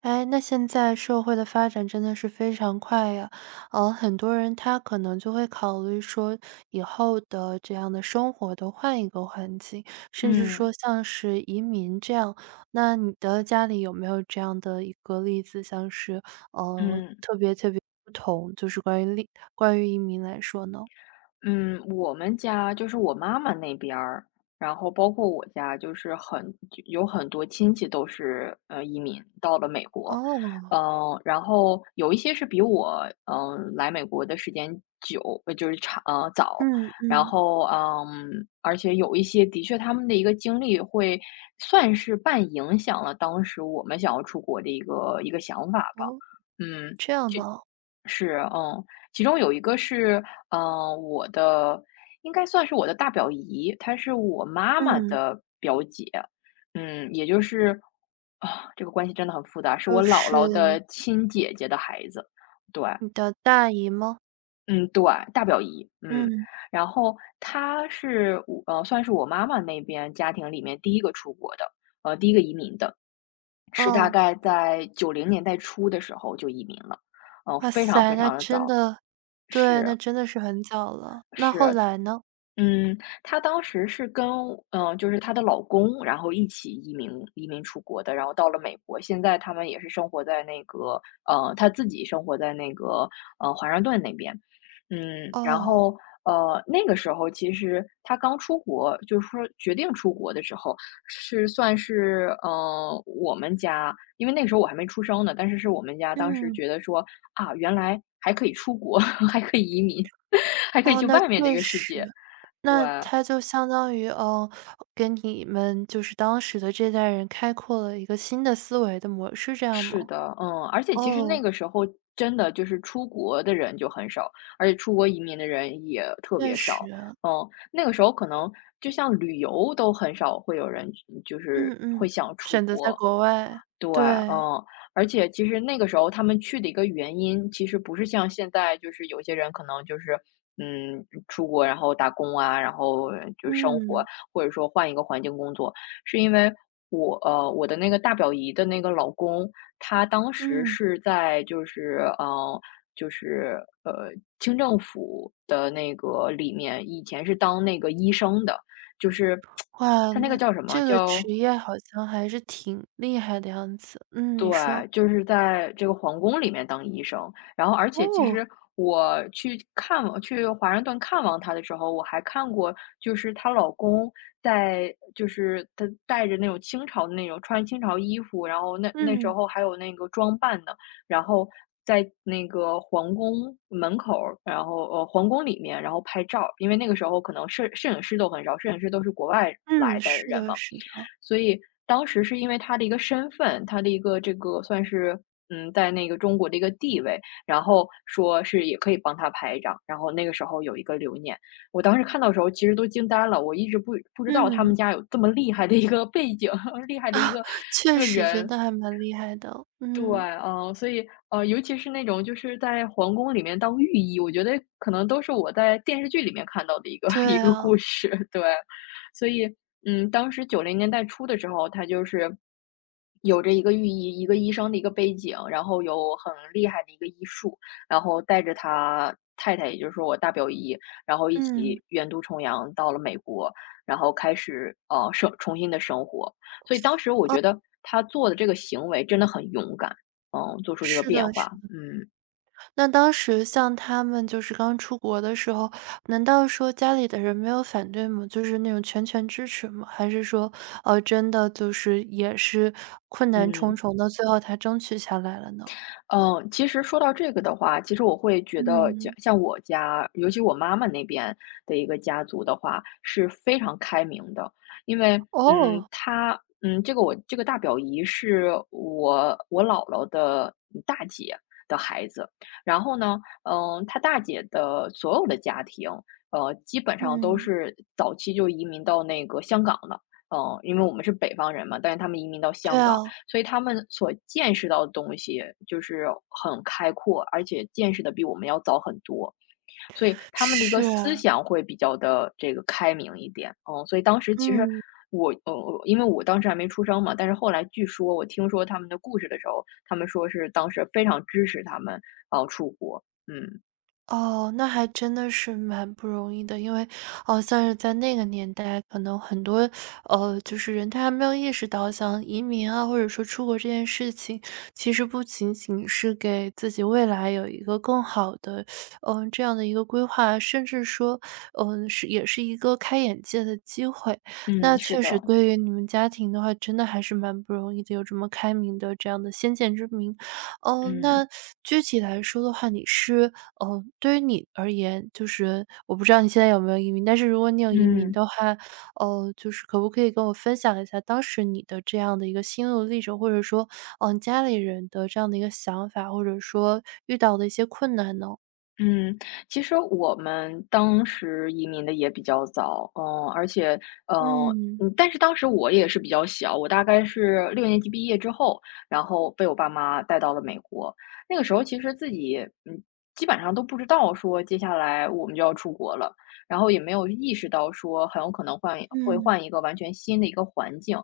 哎，那现在社会的发展真的是非常快呀，很多人他可能就会考虑说，以后的这样的生活都换一个环境，甚至说嗯像是移民这样。那你的家里有没有这样的一个例子，像是，嗯特别不同，就是关于移民来说呢？嗯，我们家就是我妈妈那边儿，然后包括我家，就是很就有很多亲戚都是移民到了美国。哦，然后有一些是比我来美国的时间久，就是长早。嗯然嗯，后而且有一些的确他们的一个经历会算是半影响了当时我们想要出国的一个想法吧。哦，嗯。这样吗？是，其中有一个是，嗯，我的应该算是我的大表姨，她是我妈妈嗯，的表姐。也就是啊，这个关系真的很复杂，是就我姥是姥的亲姐姐的孩子。对。你的大姨吗？嗯，对，大表姨。嗯，嗯，然后她是算是我妈妈那边家庭里面第一个出国的，第一个移民的，是大嗯。概在九零年代初的时候就移民了。哇非常塞，非那常的真早。的对，那是，真的是很早了。那是，后来呢？嗯，她当时是跟就是她的老公，然后一起移民出国的，然后到了美国。现在他们也是生活在那个她自己生活在那个华盛顿那边。然哦，后那个时候其实她刚出国，就是说决定出国的时候，是算是我们家，因为那个时候我还没出生呢，但是是我们家当时嗯，觉得说，啊，原来还可以出国，还可以移民，还可以哦，去那确外面的一个世实，界。对。那他就相当于，嗯，给你们就是当时的这代人开阔了一个新的思维的模式，这样是吗？的。嗯，而且其实那哦，个时候真的就是出国的人就很少，而且出国移民的人也特确别少。实，那个时候可能就像旅游都很少会有人就是嗯会嗯，想出选择在国。国外，对。对，嗯，而且其实那个时候他们去的一个原因，其实不是像现在，就是有些人可能就是，出国然后打工啊，然后就生活，嗯或者说换一个环境工作，是因为我的那个大表姨的那个老公。他当时嗯，是在就是就是呃清政府的那个里面，以前是当那个医生的。就是 哇，他那个那叫什么这个叫。职业好像还是挺厉害的样子。嗯，你说，对，就是在这个皇宫里面当医生。然后而且其哦，实我去看望去华盛顿看望她的时候，我还看过，就是她老公在，就是他带着那种穿清朝衣服，然后那时嗯。候还有那个装扮呢，然后在那个皇宫门口儿然后皇宫里面，然后拍照，因为那个时候可能摄影师都很少，摄影师都是国外嗯，来的是人的嘛，是的，所以当时是因为他的一个身份，他的一个这个算是在那个中国的一个地位，然后说是也可以帮他拍一张，然后那个时候有一个留念。我当时看到的时候其实都惊呆了，我一直不知道他嗯，们家有这么厉害的一个背景，厉害的一个 确这个实觉人。得还蛮厉害的，对，嗯，嗯，所以，尤其是那种就是在皇宫里面当御医，我觉得可能都是我在电视剧里面看到的一个 一对个啊，故事。对。所以，当时九零年代初的时候，他就是有着一个御医、一个医生的一个背景，然后有很厉害的一个医术，然后带着他太太，也就是我大表姨，然后一嗯，起远渡重洋到了美国，然后开始重新的生活。所以当时我觉得他做的这个行为真的很勇敢。做出这个是变的是化。的。嗯那当时像他们就是刚出国的时候，难道说家里的人没有反对吗？就是那种全权支持吗？还是说，真的就是也是困难重嗯。重的，最后才争取下来了呢？嗯，其实说到这个的话，其实我会觉得像嗯，像我家，尤其我妈妈那边的一个家族的话，是非常开明的。因为，哦，她，我这个大表姨是我姥姥的大姐的孩子。然后呢，她大姐的所有的家庭，基本上都嗯，是早期就移民到那个香港了。因为我们是北方人嘛，但是他们移民到对香港。啊，所以他们所见识到的东西就是很开阔，而且见识的比我们要早很多，所以他们的一是个思啊想会比较的这个开明一点。嗯，所以当时其实嗯。我呃，因为我当时还没出生嘛，但是后来我听说他们的故事的时候，他们说是当时非常支持他们出国。嗯。哦，那还真的是蛮不容易的，因为，哦，像是在那个年代，可能很多，就是人他还没有意识到，像移民啊，或者说出国这件事情，其实不仅仅是给自己未来有一个更好的，嗯、这样的一个规划，甚至说，嗯、是也是一个开眼界的机会。那嗯，是确实，的。对于你们家庭的话，真的还是蛮不容易的，有这么开明的这样的先见之明。哦，嗯。那具体来说的话，你是哦，对于你而言，就是我不知道你现在有没有移民，但是如果你有移民嗯。的话，哦，就是可不可以跟我分享一下当时你的这样的一个心路历程，或者说，嗯、家里人的这样的一个想法，或者说遇到的一些困难呢？嗯，其实我们当时移民的也比较早，而且，嗯但是当时我也是比较小，我大概是6年级毕业之后，然后被我爸妈带到了美国。那个时候其实自己，嗯，基本上都不知道说接下来我们就要出国了，然后也没有意识到说很有可能嗯换一个完全新的一个环境。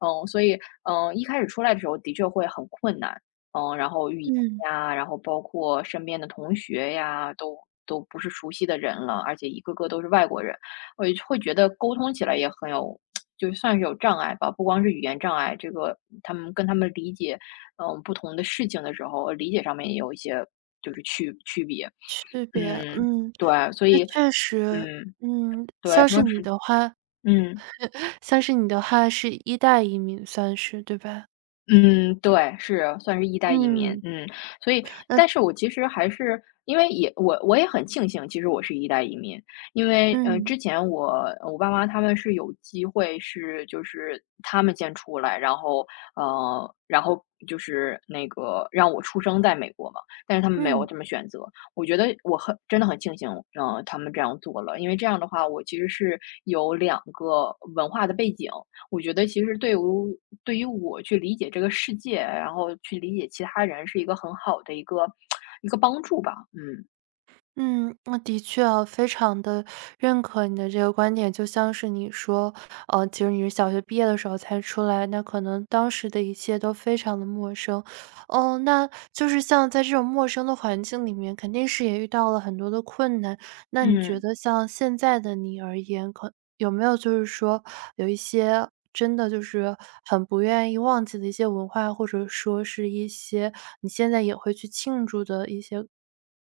所以，一开始出来的时候的确会很困难。然后语言嗯，呀，然后包括身边的同学呀，都不是熟悉的人了，而且一个个都是外国人，我就会觉得沟通起来也很有，就算是有障碍吧，不光是语言障碍，这个他们理解，不同的事情的时候，理解上面也有一些就是区别。区别，嗯，嗯，对，所那以，确实，嗯，嗯，对，像是当你时。的话，嗯。像是你的话是一代移民，算是对吧？嗯，对，是，算是一代移民。嗯，嗯，所以，但是那我其实还是因为也我我也很庆幸，其实我是一代移民，因为嗯之前我爸妈他们是有机会就是他们先出来，然后就是那个让我出生在美国嘛，但是他们没有嗯。这么选择。我觉得我很真的很庆幸，他们这样做了，因为这样的话，我其实是有两个文化的背景。我觉得其实对于我去理解这个世界，然后去理解其他人是一个很好的一个 一个帮助吧。嗯嗯，那的确啊，非常的认可你的这个观点。就像是你说，其实你是小学毕业的时候才出来，那可能当时的一切都非常的陌生。哦，那就是像在这种陌生的环境里面，肯定是也遇到了很多的困难。那你觉嗯得像现在的你而言，可有没有就是说有一些真的就是很不愿意忘记的一些文化，或者说是一些你现在也会去庆祝的一些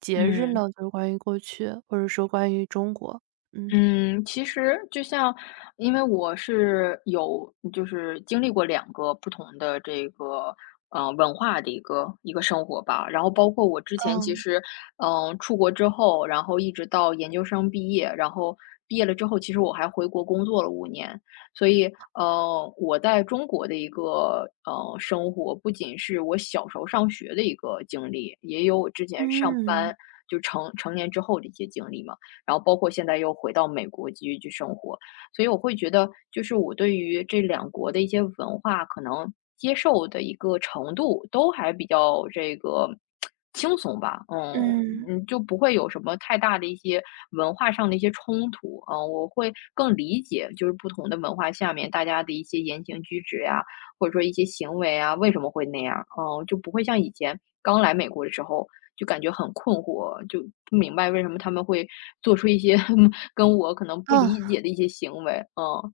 节日嗯。呢？就是关于过去，或者说关于中国。嗯。嗯，其实因为我是有就是经历过两个不同的这个，文化的一个生活吧。然后包括我之前其嗯，实，出国之后，然后一直到研究生毕业，然后毕业了之后，其实我还回国工作了5年。所以，我在中国的一个，生活，不仅是我小时候上学的一个经历，也有我之前上嗯，班，就成年之后的一些经历嘛。然后包括现在又回到美国继续去生活，所以我会觉得，就是我对于这两国的一些文化可能接受的一个程度都还比较这个轻松吧，嗯嗯，嗯，就不会有什么太大的一些文化上的一些冲突，嗯，我会更理解就是不同的文化下面大家的一些言行举止呀，或者说一些行为啊，为什么会那样，嗯，就不会像以前刚来美国的时候，就感觉很困惑，就不明白为什么他们会做出一些 跟我可能不嗯，理解的一些行为，嗯，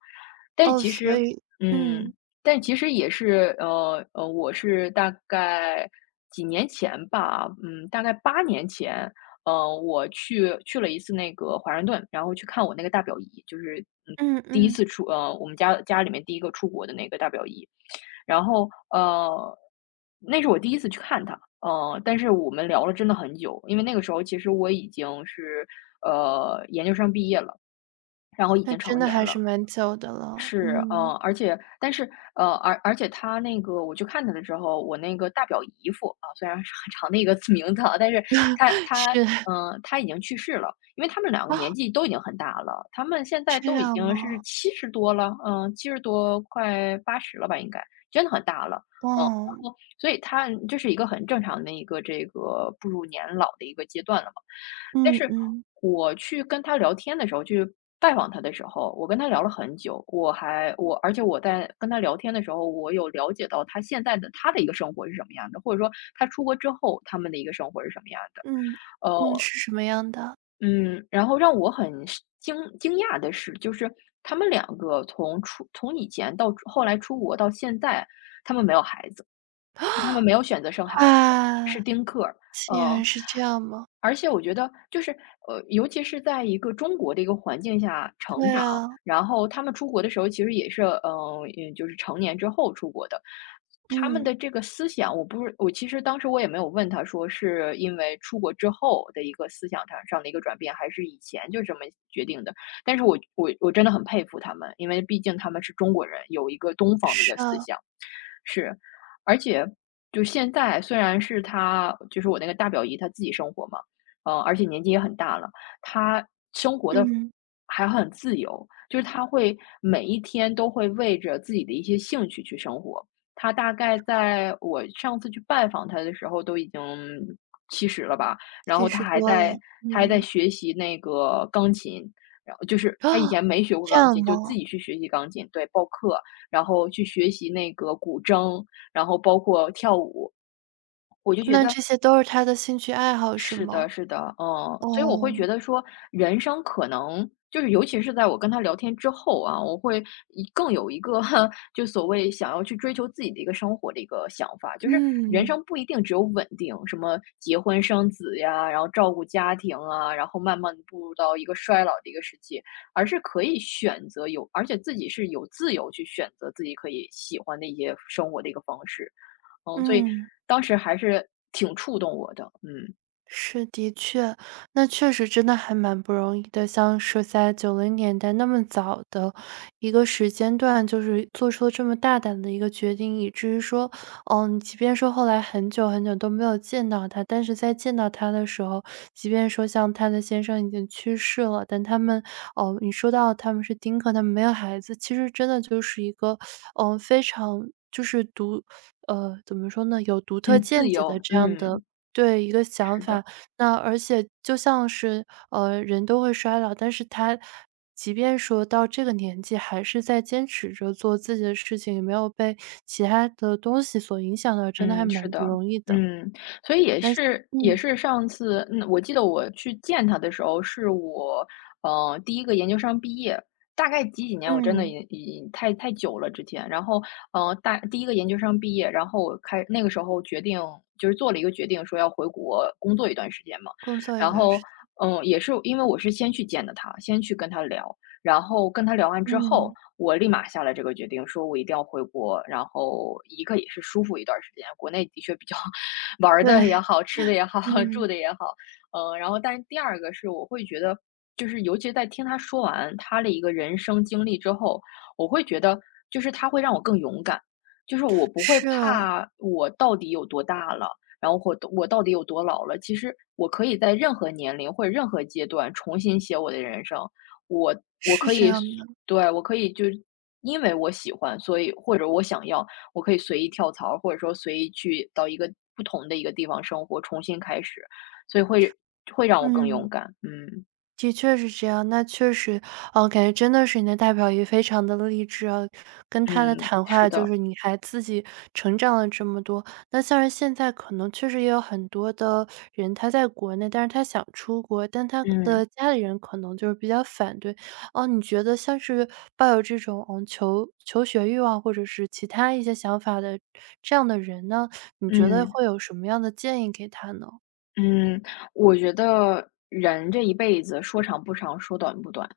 但哦，其所实，以嗯，嗯，但其实也是，我是大概几年前吧，嗯，大概八年前，我去了一次那个华盛顿，然后去看我那个大表姨，就是嗯，嗯第一嗯，次出，我们家里面第一个出国的那个大表姨，然后，那是我第一次去看他，但是我们聊了真的很久，因为那个时候其实我已经是，研究生毕业了，然后已那经真成的年还是了。蛮久的了。是，嗯，而且但是，而且他那个我去看他的时候，我那个大表姨夫，啊，虽然是很长的一个 名字啊，但是他 他，是他已经去世了，因为他们两个年啊，纪都已经很大了，他们现在这都已样经是吗？七十多了，嗯七十多快八十了吧应该，真的很大了。哦，所以他这是一个很正常的一个这个步入年老的一个阶段了嘛。但嗯是嗯，我去跟他聊天的时候，去拜访他的时候，我跟他聊了很久，我还我而且我在跟他聊天的时候，我有了解到他现在的他的一个生活是什么样的，或者说他出国之后他们的一个生活是什么样的。嗯，嗯，呃，是什么样的？嗯，然后让我很是惊讶的是，就是他们两个从以前到后来出国到现在，他们没有孩子。就他们没有选择生孩子，是哇。丁克儿。竟嗯，然是这样吗？而且我觉得就是，尤其是在一个中国的一个环境下成对长，啊，然后他们出国的时候其实也是，嗯，就是成年之后出国的。他们嗯，的这个思想，我不是我其实当时我也没有问他说是因为出国之后的一个思想上的一个转变，还是以前就这么决定的。但是我真的很佩服他们，因为毕竟他们是中国人，有一个东方的一是个思啊，想。是，而且就现在虽然是他，就是我那个大表姨她自己生活嘛，而且年纪也很大了，她生活的嗯，还很自由，就是他会每一天都会为着自己的一些兴趣去生活。他大概在我上次去拜访他的时候都已经七十了吧，然其后实多了，他还在嗯。学习那个钢琴，然后就是啊，他以前没学过这钢样琴，就自吗？己去学习钢琴，对，报课。然后去学习那个古筝，然后包括跳舞。我就觉那得这些都是他的兴趣爱好是是吗？的，是的，嗯，所以我会哦，觉得说，人生可能就是尤其是在我跟他聊天之后啊，我会更有一个 就所谓想要去追求自己的一个生活的一个想法，就是人嗯，生不一定只有稳定，什么结婚生子呀，然后照顾家庭啊，然后慢慢地步入到一个衰老的一个时期，而是可以选择有，而且自己是有自由去选择自己可以喜欢的一些生活的一个方式，嗯，所以嗯。当时还是挺触动我的，嗯。是，的确，那确实真的还蛮不容易的。像是在90年代那么早的一个时间段，就是做出了这么大胆的一个决定，以至于说，嗯，即便说后来很久很久都没有见到他，但是在见到他的时候，即便说像他的先生已经去世了，但他们哦，你说到他们是丁克，他们没有孩子，其实真的就是一个，嗯，非常就是怎么说呢，有独特嗯，见自解的由，这样的嗯，对，一个想是的，法。那而且就像是，人都会衰老，但是他即便说到这个年纪，还是在坚持着做自己的事情，也没有被其他的东西所影响到，真的还嗯，是蛮不的，容易的。嗯，所以也那是也嗯，是上次，嗯，我记得我去见他的时候，是我，第一个研究生毕业，大概几年我真的嗯，太久了之前，然后，第一个研究生毕业，然后那个时候决定就是做了一个决定说要回国工作一段时间嘛，工作一然段时后，间，嗯，也是因为我是先去见的他，先去跟他聊，然后跟他聊完之后，嗯，我立马下了这个决定，说我一定要回国，然后一个也是舒服一段时间，国内的确比较 玩儿对，的也好，吃的也好，住嗯，的也好，然后但是第二个是我会觉得，就是尤其在听他说完他的一个人生经历之后，我会觉得就是他会让我更勇敢，就是我不会是，怕我到底有多大了。然后或我到底有多老了？其实我可以在任何年龄或者任何阶段重新写我的人生，我我是可这以随样的，对，我可以就因为我喜欢，所以或者我想要，我可以随意跳槽，或者说随意去到一个不同的一个地方生活，重新开始，所以会让我更嗯。勇敢。嗯，的确是这样，那确实，哦，感觉真的是你的大表姨非常的励志啊，跟她的嗯，谈话是就的，是你还自己成长了这么多。那像是现在可能确实也有很多的人，他在国内，但是他想出国，但他嗯，的家里人可能就是比较反对。哦，你觉得像是抱有这种，嗯，求学欲望或者是其他一些想法的这样的人呢，你觉得嗯。会有什么样的建议给他呢？嗯，我觉得人这一辈子说长不长，说短不短。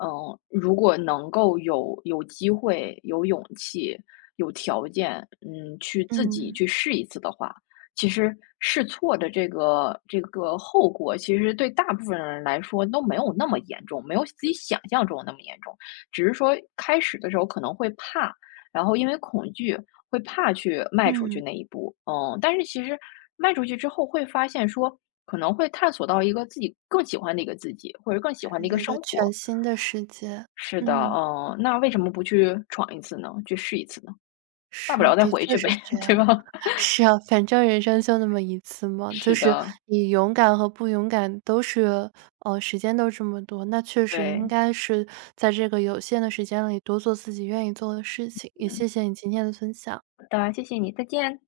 嗯，如果能够有机会、有勇气、有条件，嗯，去自己嗯，去试一次的话，其实试错的这个后果，其实对大部分人来说都没有那么严重，没有自己想象中那么严重。只是说开始的时候可能会怕，然后因为恐惧会怕去迈出去嗯。那一步，嗯。但是其实迈出去之后会发现说，可能会探索到一个自己更喜欢的一个自己，或者更喜欢的一个一生个全活。新的世界，是的，嗯，嗯，那为什么不去闯一次呢？去试一次呢？大不是，了再的回确去呗，是这 样。对吧？是啊，反正人生就那么一次嘛，就是是的，你勇敢和不勇敢都是，时间都这么多，那确实应对，该是在这个有限的时间里多做自己愿意做的事情。也嗯，谢谢你今天的分享。好的，谢谢你，再见。